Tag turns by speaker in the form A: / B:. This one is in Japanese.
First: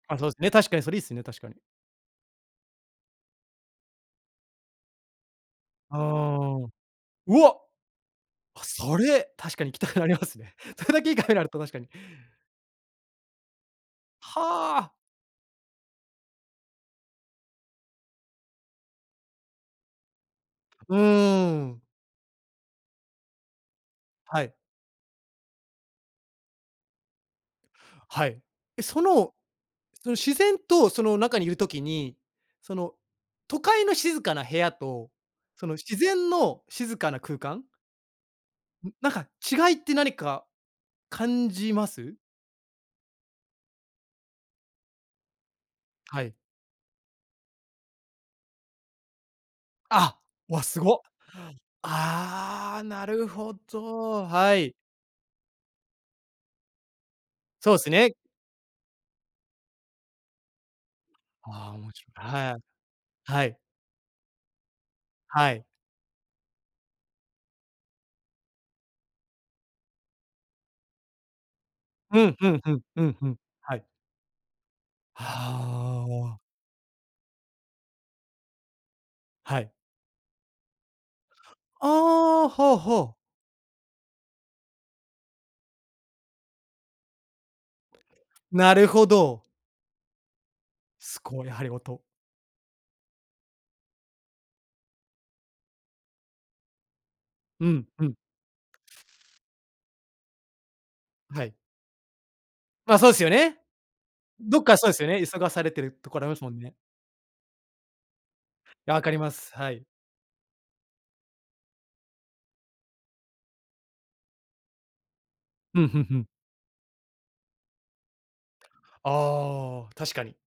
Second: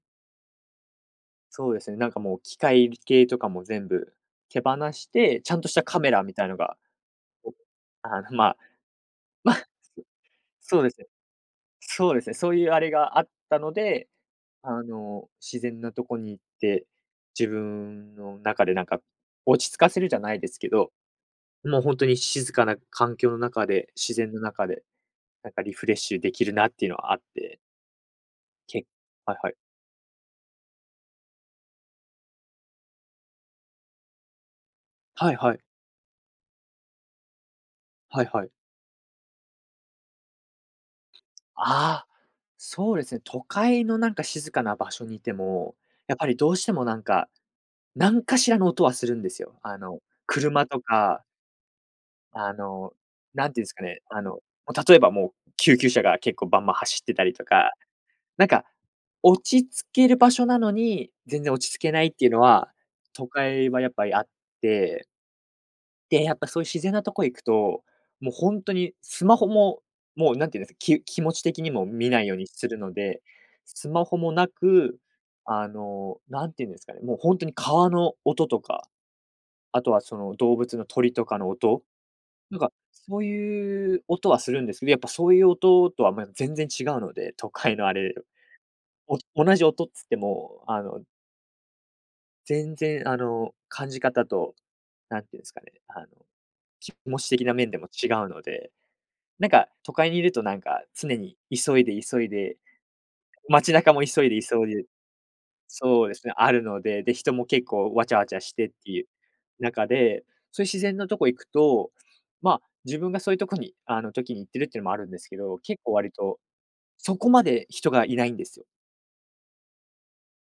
A: あ、そうですね。確かにそれいいすっよね、確かに。
B: そうですね、なんかもう機械系とかも全部手放して、ちゃんとした
A: あ
B: カメラみたい
A: あ。
B: のが、
A: う
B: こ
A: わ。
B: う、あのま、
A: あ、それ
B: ま、
A: 確かに行きたくな
B: [unintelligible]
A: りますね。
B: そう
A: そ
B: で
A: れ
B: す
A: だ
B: ね。
A: けいいカメラあると確かに。
B: そうですね、そういうあれがあったので、あ
A: はあ。
B: の、自然なとこに行って、自分の中で、なんか、落ち着かせるじゃないですけど、
A: うー
B: もう、
A: ん。
B: ほんとに静かな環境の中で、自然の
A: はい。
B: 中で、なんか、リフレッシュできるなっていうのはあって。
A: はい、で、
B: け
A: その、
B: はいはい。
A: その自然とその中にいる時に、その都会の静かな部屋と
B: はいはい。
A: その自然の静かな空間
B: はいはい。
A: なんか違いって何か感じま
B: ああ、
A: す？
B: そうですね、都会のなんか静かな場所にいても、やっ
A: は
B: ぱ
A: い。
B: りどうしてもなんか、なんかしらの音はするんですよ、あの、
A: あ、わ、
B: 車
A: す
B: と
A: ご。
B: かあ
A: ああ、
B: の、
A: なる
B: な
A: ほ
B: んていうんすかね、あ
A: ど、
B: の、
A: はい。
B: 例えばもう、救急車が結構バンバン走ってたりとか、
A: そうっすね。
B: なんか、落ち着ける場所なのに、全然
A: あ
B: 落
A: あ、
B: ち
A: お
B: 着
A: も
B: けな
A: ち
B: い
A: ろ
B: っていうの
A: はい。
B: は、都
A: はい。
B: 会はやっぱりあって。
A: はい。
B: で、やっぱそういう自然なとこ行くと、もうほんとにスマホも、もう何て言うんです、き気持ち的にも見
A: う
B: ない
A: ん
B: よう
A: う
B: に
A: ん
B: す
A: う
B: る
A: ん
B: の
A: うん
B: で、
A: うん。はい。
B: スマホもなく
A: は
B: あの
A: あ。
B: 何て言うんですかね、もうほんとに川の音とか、
A: はい。
B: あとはその動物の鳥とかの音、
A: ああ、
B: なん
A: は
B: か
A: あはあ。
B: そういう音はするんですけど、やっぱそういう音とはま、全然違うので、都会のあれ。
A: なるほど。
B: お同じ音っつっても、あの
A: す、こう、やはり音
B: 全然あの、感じ方と、なんて言うんですかね、あの、気持ち的な
A: う
B: 面でも
A: んう
B: 違
A: ん。
B: うので、なんか都会にいるとなんか、常に
A: はい。
B: 急いで、急いで、
A: ま、そうすっよね。
B: 街中も急いで、
A: どっ
B: 急い
A: か
B: で
A: そうすよね、急がされてる
B: そう
A: と
B: で
A: ころ
B: す
A: あり
B: ね、
A: ますも
B: あ
A: ん
B: る
A: ね。
B: ので、で、人も結構わちゃわちゃしてってい
A: 分
B: う
A: かります、はい。
B: 中で、そういう自然なとこ行くと、ま、自分がそういうとこに、あの時に行ってるっていうのもあるんですけど、結
A: ふん
B: 構
A: ふん
B: 割
A: ふん。
B: とそこまで人がいないんですよ。
A: ああ、確かに。